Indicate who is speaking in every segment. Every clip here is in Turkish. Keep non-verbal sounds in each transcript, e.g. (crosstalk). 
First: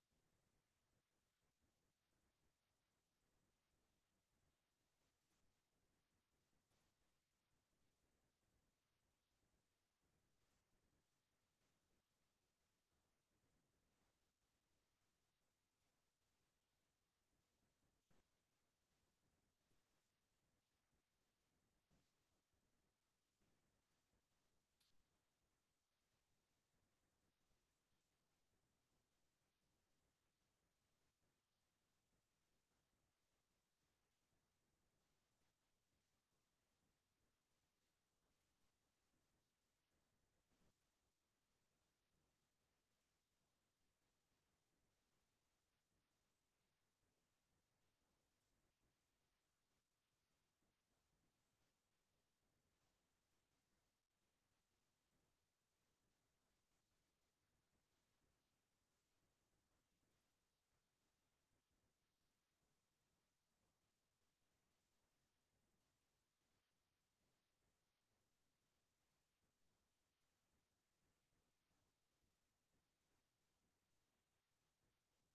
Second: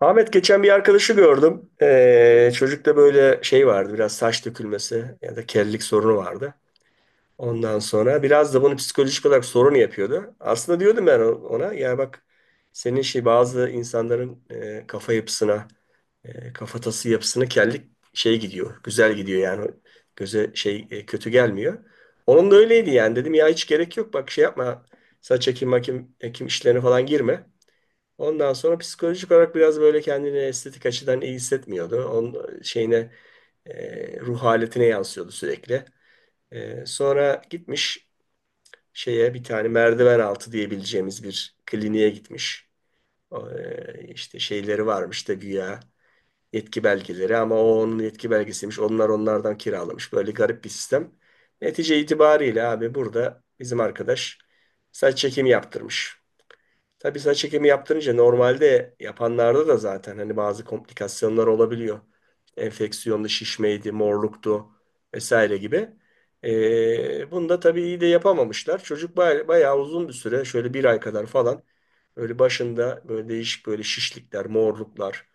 Speaker 1: Ahmet geçen bir arkadaşı gördüm. Çocukta böyle şey vardı, biraz saç dökülmesi ya da kellik sorunu vardı. Ondan sonra biraz da bunu psikolojik olarak sorun yapıyordu. Aslında diyordum ben ona, ya bak senin şey, bazı insanların kafa yapısına, kafatası yapısına kellik şey gidiyor. Güzel gidiyor yani, göze şey kötü gelmiyor. Onun da öyleydi yani, dedim ya hiç gerek yok, bak şey yapma, saç ekim makim ekim işlerine falan girme. Ondan sonra psikolojik olarak biraz böyle kendini estetik açıdan iyi hissetmiyordu. Onun şeyine ruh haletine yansıyordu sürekli. Sonra gitmiş şeye, bir tane merdiven altı diyebileceğimiz bir kliniğe gitmiş. O, işte şeyleri varmış da, güya yetki belgeleri, ama o onun yetki belgesiymiş. Onlar onlardan kiralamış. Böyle garip bir sistem. Netice itibariyle abi, burada bizim arkadaş saç çekimi yaptırmış. Tabii saç ekimi yaptırınca normalde yapanlarda da zaten hani bazı komplikasyonlar olabiliyor. Enfeksiyonlu şişmeydi, morluktu vesaire gibi. Bunu da tabii iyi de yapamamışlar. Çocuk bayağı uzun bir süre, şöyle bir ay kadar falan böyle başında böyle değişik böyle şişlikler, morluklar,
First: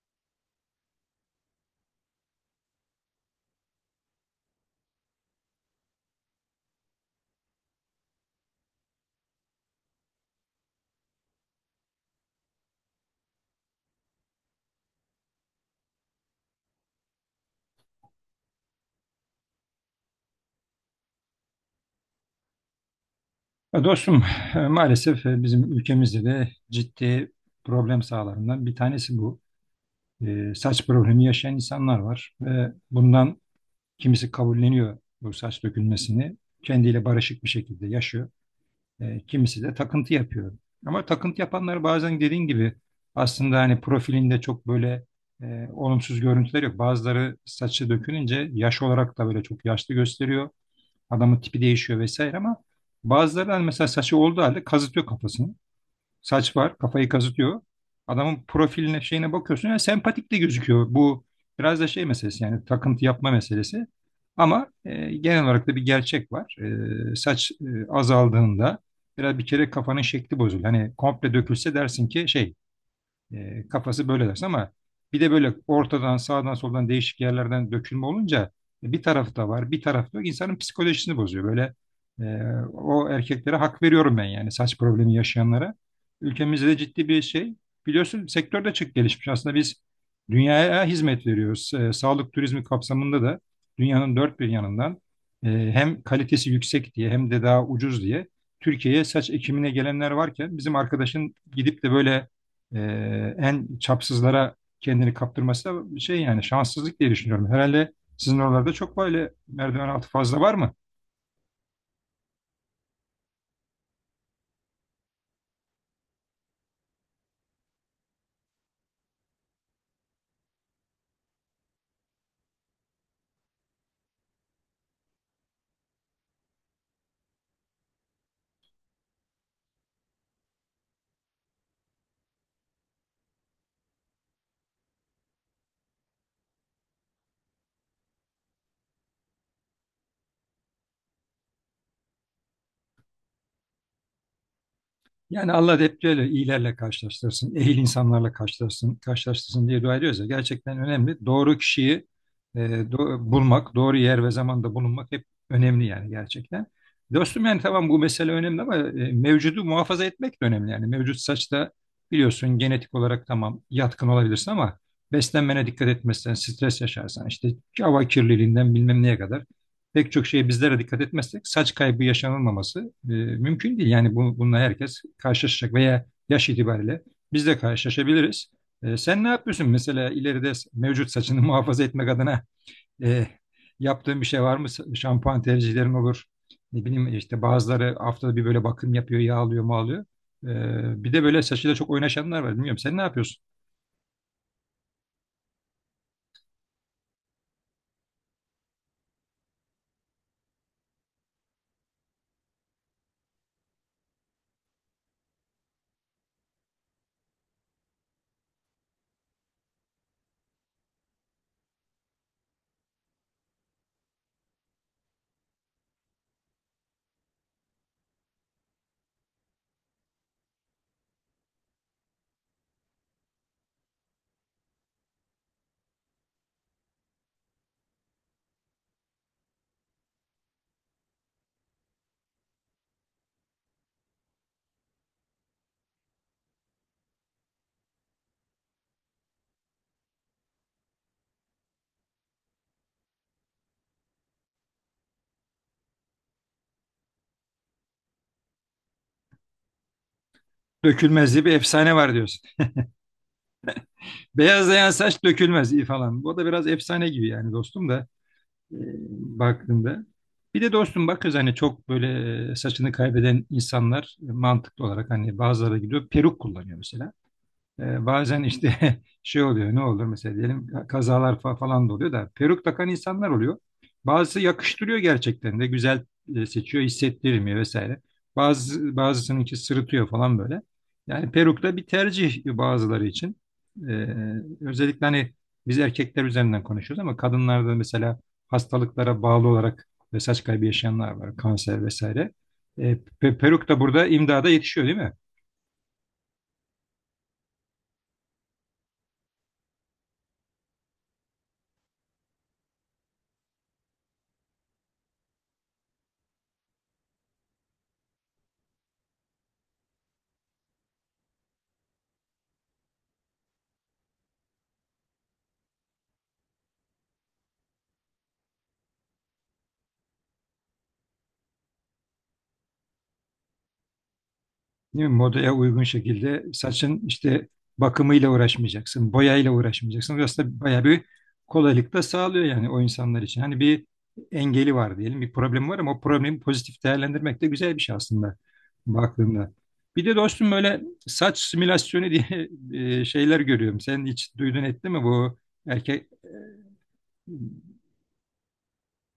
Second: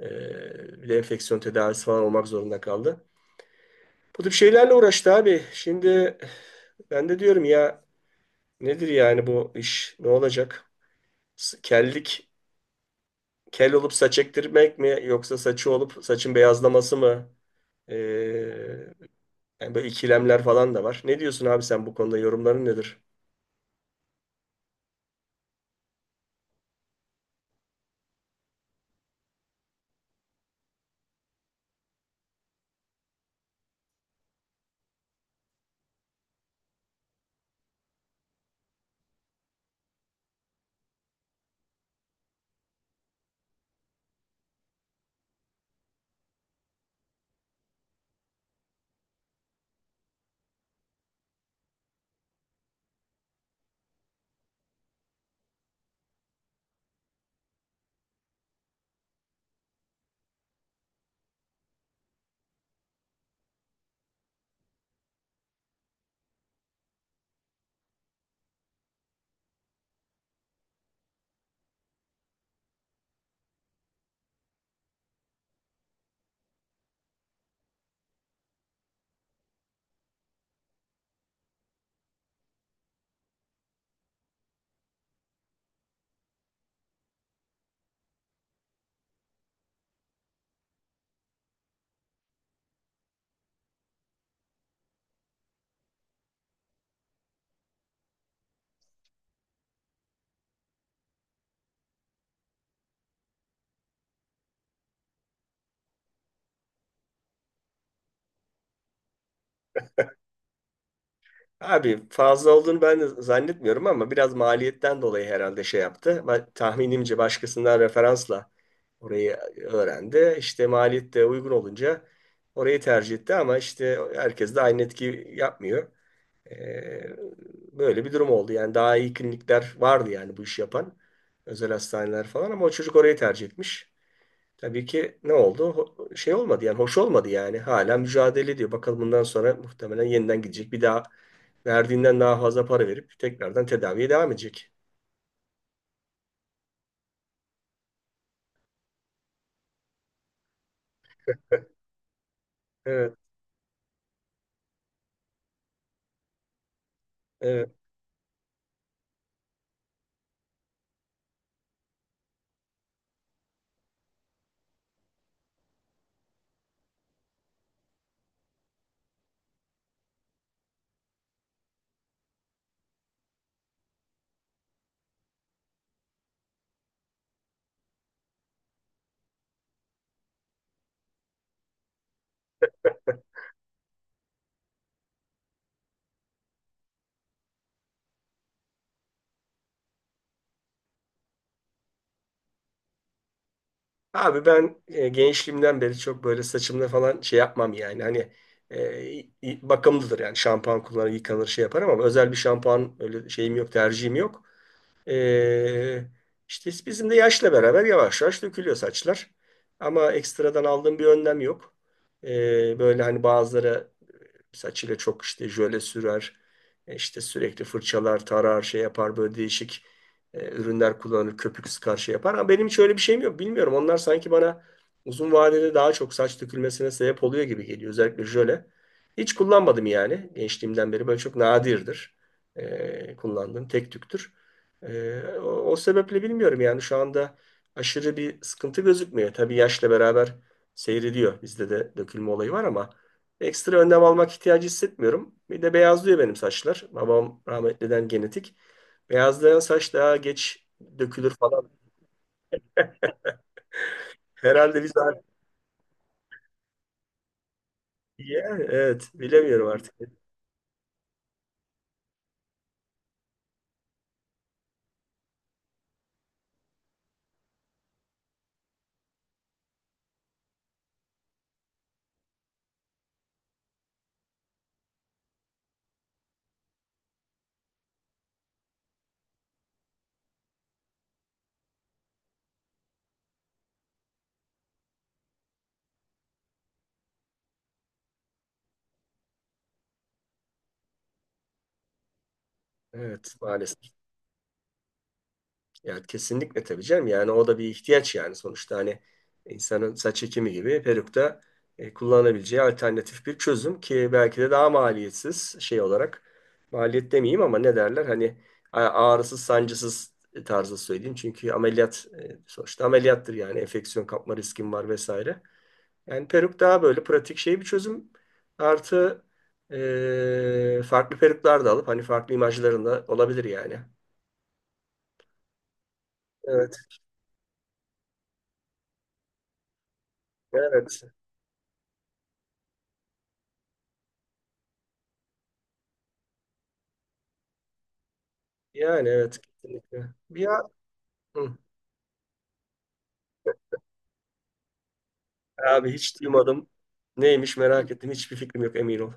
Speaker 1: bir de enfeksiyon tedavisi falan olmak zorunda kaldı. Bu tip şeylerle uğraştı abi. Şimdi ben de diyorum ya, nedir yani bu iş, ne olacak? Kellik, kel olup saç ektirmek mi, yoksa saçı olup saçın beyazlaması mı? Ee, Yani böyle ikilemler falan da var. Ne diyorsun abi, sen bu konuda yorumların nedir?
Speaker 2: Ya dostum, maalesef bizim ülkemizde de ciddi problem sahalarından bir tanesi bu. E, saç problemi yaşayan insanlar var ve bundan kimisi kabulleniyor bu saç dökülmesini, kendiyle barışık bir şekilde yaşıyor. E, kimisi de takıntı yapıyor. Ama takıntı yapanlar bazen dediğin gibi aslında hani profilinde çok böyle olumsuz görüntüler yok. Bazıları saçı dökülünce yaş olarak da böyle çok yaşlı gösteriyor. Adamın tipi değişiyor vesaire ama bazıları hani mesela saçı olduğu halde kazıtıyor kafasını. Saç var, kafayı kazıtıyor. Adamın profiline, şeyine bakıyorsun ya sempatik de gözüküyor. Bu biraz da şey meselesi, yani takıntı yapma meselesi. Ama genel olarak da bir gerçek var. E, saç azaldığında biraz bir kere kafanın şekli bozuluyor. Hani komple dökülse dersin ki şey, kafası böyle dersin, ama bir de böyle ortadan sağdan soldan değişik yerlerden dökülme olunca bir tarafı da var, bir tarafı da yok. İnsanın psikolojisini bozuyor. Böyle e, o erkeklere hak veriyorum ben, yani saç problemi yaşayanlara. Ülkemizde de ciddi bir şey. Biliyorsun, sektörde çok gelişmiş. Aslında biz dünyaya hizmet veriyoruz. E, sağlık turizmi kapsamında da dünyanın dört bir yanından hem kalitesi yüksek diye hem de daha ucuz diye Türkiye'ye saç ekimine gelenler varken bizim arkadaşın gidip de böyle e, en çapsızlara kendini kaptırması da şey, yani şanssızlık diye düşünüyorum. Herhalde sizin oralarda çok böyle merdiven altı fazla var mı?
Speaker 1: Abi fazla olduğunu ben de zannetmiyorum ama biraz maliyetten dolayı herhalde şey yaptı. Ben, tahminimce başkasından referansla orayı öğrendi. İşte maliyet de uygun olunca orayı tercih etti, ama işte herkes de aynı etki yapmıyor. Ee, Böyle bir durum oldu. Yani daha iyi klinikler vardı yani bu işi yapan. Özel hastaneler falan, ama o çocuk orayı tercih etmiş. Tabii ki ne oldu? Şey olmadı yani, hoş olmadı yani. Hala mücadele ediyor. Bakalım bundan sonra muhtemelen yeniden gidecek. Bir daha verdiğinden daha fazla para verip tekrardan tedaviye devam edecek.
Speaker 2: Yani Allah da hep böyle iyilerle karşılaştırsın, ehil insanlarla karşılaştırsın, karşılaştırsın diye dua ediyoruz ya, gerçekten önemli. Doğru kişiyi
Speaker 1: Evet,
Speaker 2: bulmak, doğru yer ve zamanda bulunmak hep önemli yani, gerçekten. Dostum yani
Speaker 1: evet.
Speaker 2: tamam, bu mesele önemli ama mevcudu muhafaza etmek de önemli yani. Mevcut saçta biliyorsun genetik olarak tamam yatkın olabilirsin, ama beslenmene dikkat etmezsen, stres yaşarsan, işte hava kirliliğinden bilmem neye kadar pek çok şeye bizlere dikkat etmezsek saç kaybı yaşanılmaması mümkün değil. Yani bununla herkes karşılaşacak veya yaş itibariyle biz de karşılaşabiliriz. E, sen ne yapıyorsun mesela ileride, mevcut saçını (laughs) muhafaza etmek adına e, yaptığın bir şey var mı? Şampuan tercihlerin olur. Ne bileyim, işte bazıları haftada bir böyle bakım yapıyor, yağlıyor, mağlıyor. E, bir de böyle saçıyla çok oynaşanlar var. Bilmiyorum, sen ne yapıyorsun?
Speaker 1: Abi ben gençliğimden beri çok böyle saçımda falan şey yapmam yani. Hani bakımlıdır yani, şampuan kullanır, yıkanır, şey yaparım, ama özel bir şampuan öyle şeyim yok, tercihim yok. Ee, işte bizim de yaşla beraber yavaş yavaş dökülüyor saçlar. Ama ekstradan aldığım bir önlem yok. Böyle hani bazıları saçıyla çok işte jöle sürer. İşte sürekli fırçalar, tarar, şey yapar, böyle değişik ürünler kullanır, köpük sıkar, şey yapar. Ama benim hiç öyle bir şeyim yok. Bilmiyorum. Onlar sanki bana uzun vadede daha çok saç dökülmesine sebep oluyor gibi geliyor. Özellikle jöle. Hiç kullanmadım yani gençliğimden beri. Böyle çok nadirdir kullandığım, tek tüktür. E, o, o sebeple bilmiyorum yani, şu anda aşırı bir sıkıntı gözükmüyor. Tabii yaşla beraber seyrediyor. Bizde de dökülme olayı var, ama ekstra önlem almak ihtiyacı hissetmiyorum. Bir de beyazlıyor benim saçlar. Babam rahmetliden genetik. Beyazlayan saç daha geç
Speaker 2: Dökülmez
Speaker 1: dökülür
Speaker 2: diye bir
Speaker 1: falan.
Speaker 2: efsane var diyorsun.
Speaker 1: Herhalde
Speaker 2: Beyazlayan
Speaker 1: biz
Speaker 2: saç
Speaker 1: artık...
Speaker 2: dökülmez iyi falan. Bu da biraz efsane gibi yani dostum da.
Speaker 1: Ya,
Speaker 2: e,
Speaker 1: evet, bilemiyorum artık.
Speaker 2: baktığında. Bir de dostum bak kız, hani çok böyle saçını kaybeden insanlar mantıklı olarak hani bazıları gidiyor peruk kullanıyor mesela. Bazen işte (laughs) şey oluyor, ne olur mesela diyelim, kazalar falan da oluyor da peruk takan insanlar oluyor. Bazısı yakıştırıyor, gerçekten de güzel seçiyor, hissettirmiyor vesaire. Bazısınınki sırıtıyor falan böyle. Yani peruk da bir tercih bazıları için. Ee, Özellikle hani biz erkekler üzerinden konuşuyoruz ama kadınlarda mesela hastalıklara bağlı olarak ve saç kaybı yaşayanlar var, kanser vesaire.
Speaker 1: Evet,
Speaker 2: Peruk da
Speaker 1: maalesef.
Speaker 2: burada imdada yetişiyor, değil mi?
Speaker 1: Ya, kesinlikle tabii canım. Yani o da bir ihtiyaç yani, sonuçta hani insanın saç ekimi gibi peruk da kullanabileceği alternatif bir çözüm, ki belki de daha maliyetsiz şey olarak, maliyet demeyeyim ama, ne derler hani, a- ağrısız sancısız tarzı söyleyeyim. Çünkü ameliyat, sonuçta ameliyattır yani, enfeksiyon kapma riskin var vesaire. Yani peruk daha böyle pratik şey bir çözüm. Artı farklı peruklar da alıp hani farklı imajlarında olabilir yani.
Speaker 2: Değil mi? Modaya uygun şekilde
Speaker 1: Evet,
Speaker 2: saçın işte bakımıyla uğraşmayacaksın, boyayla uğraşmayacaksın. Burası da bayağı bir
Speaker 1: evet.
Speaker 2: kolaylık da sağlıyor yani o insanlar için. Hani bir engeli var diyelim, bir problem var ama o problemi pozitif değerlendirmek de güzel bir şey aslında
Speaker 1: Yani evet,
Speaker 2: baktığında. Bir
Speaker 1: kesinlikle.
Speaker 2: de dostum
Speaker 1: Ya,
Speaker 2: böyle saç
Speaker 1: hı.
Speaker 2: simülasyonu diye (laughs) şeyler görüyorum. Sen hiç duydun ettin mi bu
Speaker 1: Abi
Speaker 2: erkek?
Speaker 1: hiç duymadım. Neymiş,
Speaker 2: e,
Speaker 1: merak ettim. Hiçbir fikrim yok, emin ol.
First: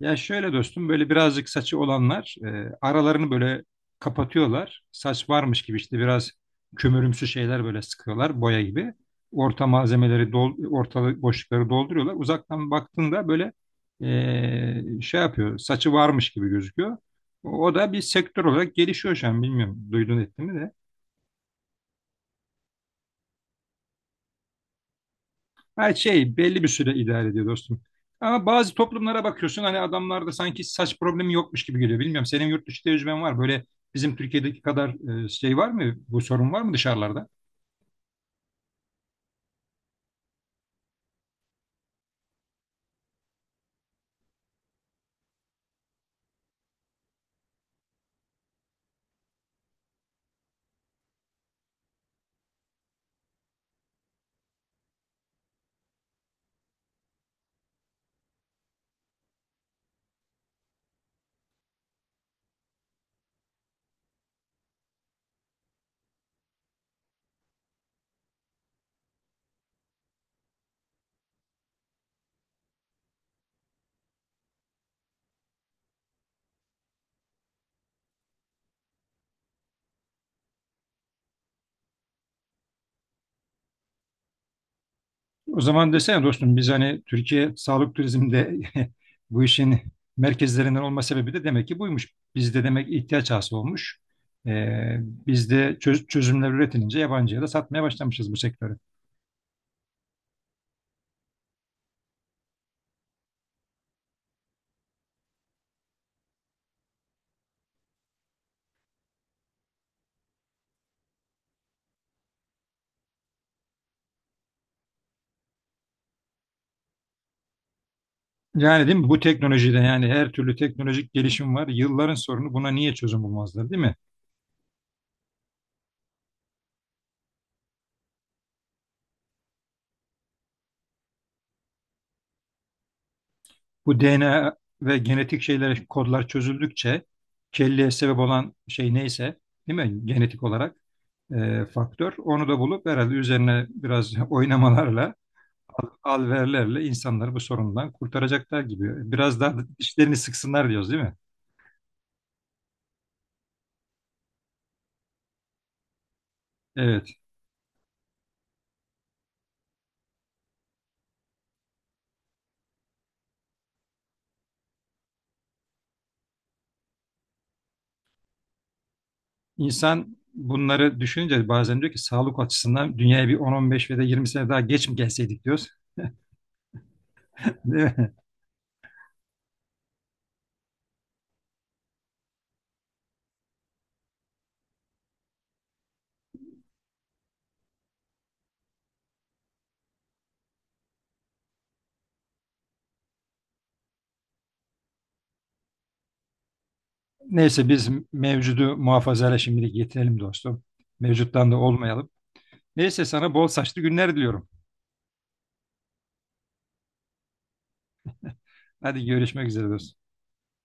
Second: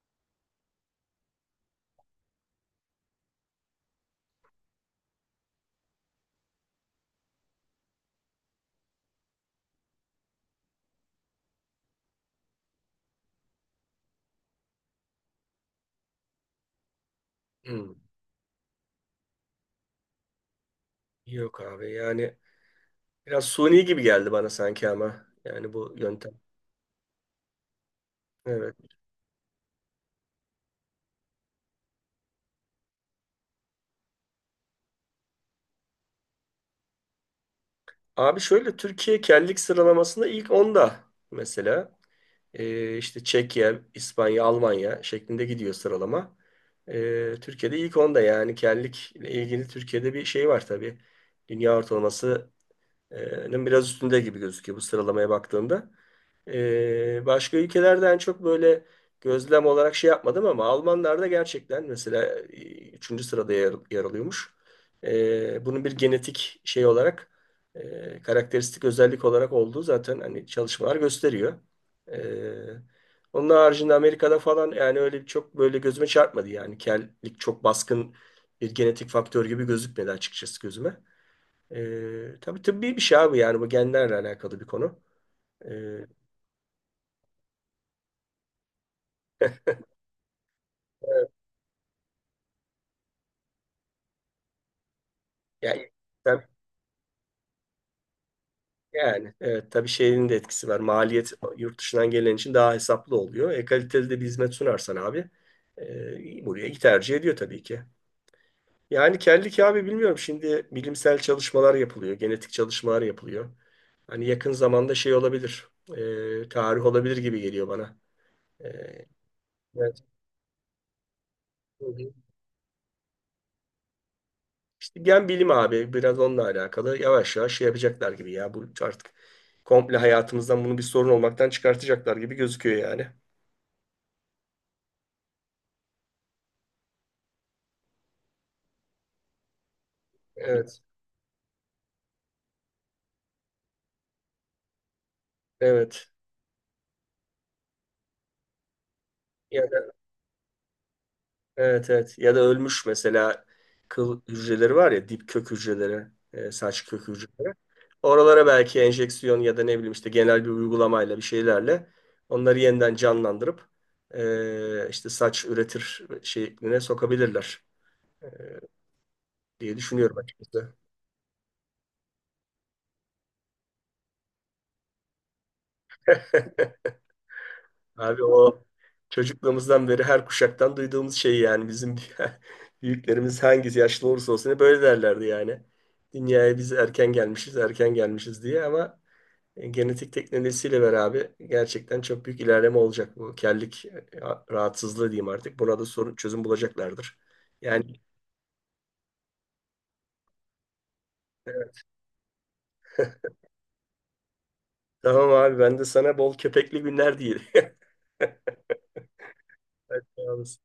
Speaker 2: Ya şöyle dostum, böyle birazcık saçı olanlar aralarını böyle kapatıyorlar. Saç varmış gibi, işte biraz kömürümsü şeyler böyle sıkıyorlar boya gibi. Ortalık boşlukları dolduruyorlar. Uzaktan baktığında böyle şey yapıyor, saçı varmış gibi gözüküyor. O da
Speaker 1: Hı.
Speaker 2: bir sektör olarak gelişiyor şu an, bilmiyorum duydun ettin mi de.
Speaker 1: Yok abi yani biraz suni gibi geldi bana sanki, ama. Yani
Speaker 2: Ha,
Speaker 1: bu
Speaker 2: şey
Speaker 1: yöntem.
Speaker 2: belli bir süre idare ediyor dostum. Ama bazı
Speaker 1: Evet.
Speaker 2: toplumlara bakıyorsun hani, adamlarda sanki saç problemi yokmuş gibi geliyor. Bilmiyorum, senin yurt dışı tecrüben var. Böyle bizim Türkiye'deki kadar şey var mı? Bu sorun var mı dışarılarda?
Speaker 1: Abi şöyle, Türkiye kellik sıralamasında ilk onda mesela. İşte Çekya, İspanya, Almanya şeklinde gidiyor sıralama. Türkiye'de ilk onda yani, kellik ile ilgili Türkiye'de bir şey var tabii. Dünya ortalamasının biraz üstünde gibi gözüküyor bu sıralamaya baktığında. Başka ülkelerden çok böyle gözlem olarak şey yapmadım, ama Almanlarda gerçekten mesela üçüncü sırada yer alıyormuş. Bunun bir genetik şey olarak, karakteristik özellik olarak olduğu zaten hani çalışmalar gösteriyor. Ee, Onun haricinde Amerika'da falan yani öyle çok böyle gözüme çarpmadı yani, kellik çok baskın bir genetik faktör gibi gözükmedi açıkçası gözüme. Tabii tıbbi bir şey abi yani, bu genlerle alakalı bir konu.
Speaker 2: O zaman
Speaker 1: Ee,
Speaker 2: desene dostum, biz hani Türkiye sağlık turizmde (laughs) bu işin merkezlerinden olma sebebi de demek ki buymuş. Bizde demek ihtiyaç hasıl olmuş. E, bizde
Speaker 1: Yani, tabii,
Speaker 2: çözümler üretilince yabancıya da satmaya başlamışız bu sektörü.
Speaker 1: yani evet tabii şeyin de etkisi var. Maliyet yurt dışından gelen için daha hesaplı oluyor. E kaliteli de bir hizmet sunarsan abi, buraya iyi tercih ediyor tabii ki. Yani kellik abi, bilmiyorum, şimdi bilimsel çalışmalar yapılıyor. Genetik çalışmalar yapılıyor. Hani yakın zamanda şey olabilir, tarih olabilir gibi geliyor bana. E,
Speaker 2: Yani değil mi? Bu teknolojide
Speaker 1: evet.
Speaker 2: yani her türlü teknolojik gelişim var. Yılların sorunu, buna niye çözüm bulmazlar değil mi?
Speaker 1: İşte gen bilimi abi, biraz onunla alakalı. Yavaş yavaş şey yapacaklar gibi ya. Bu artık komple hayatımızdan bunu bir sorun olmaktan çıkartacaklar gibi gözüküyor yani.
Speaker 2: Bu DNA ve genetik şeyler, kodlar çözüldükçe kelleye sebep olan şey neyse, değil mi? Genetik olarak
Speaker 1: Evet.
Speaker 2: faktör. Onu da bulup herhalde üzerine biraz (laughs) oynamalarla,
Speaker 1: Evet.
Speaker 2: alverlerle insanları bu sorundan kurtaracaklar gibi. Biraz daha
Speaker 1: Ya da,
Speaker 2: dişlerini sıksınlar diyoruz, değil mi?
Speaker 1: evet, evet. Ya da ölmüş mesela kıl hücreleri var ya, dip kök hücreleri, saç
Speaker 2: Evet.
Speaker 1: kök hücreleri. Oralara belki enjeksiyon ya da ne bileyim işte genel bir uygulamayla bir şeylerle onları yeniden canlandırıp işte saç üretir şekline sokabilirler e, diye
Speaker 2: İnsan
Speaker 1: düşünüyorum açıkçası.
Speaker 2: bunları düşününce bazen diyor ki, sağlık açısından dünyaya bir 10-15 ve de 20 sene daha geç mi gelseydik diyoruz. (laughs)
Speaker 1: Abi o çocukluğumuzdan beri her kuşaktan duyduğumuz şey yani, bizim (laughs) büyüklerimiz hangisi yaşlı olursa olsun hep böyle derlerdi yani. Dünyaya biz erken gelmişiz, erken gelmişiz diye, ama genetik teknolojisiyle beraber gerçekten çok büyük ilerleme olacak bu kellik rahatsızlığı diyeyim artık. Buna da sorun çözüm bulacaklardır.
Speaker 2: Neyse,
Speaker 1: Yani
Speaker 2: biz mevcudu muhafazayla şimdilik yetinelim dostum. Mevcuttan da
Speaker 1: e,
Speaker 2: olmayalım. Neyse, sana bol saçlı günler diliyorum.
Speaker 1: tamam abi, ben de sana bol köpekli günler diyeyim. (laughs)
Speaker 2: Hadi görüşmek üzere dostum.
Speaker 1: Hadi sağ olasın.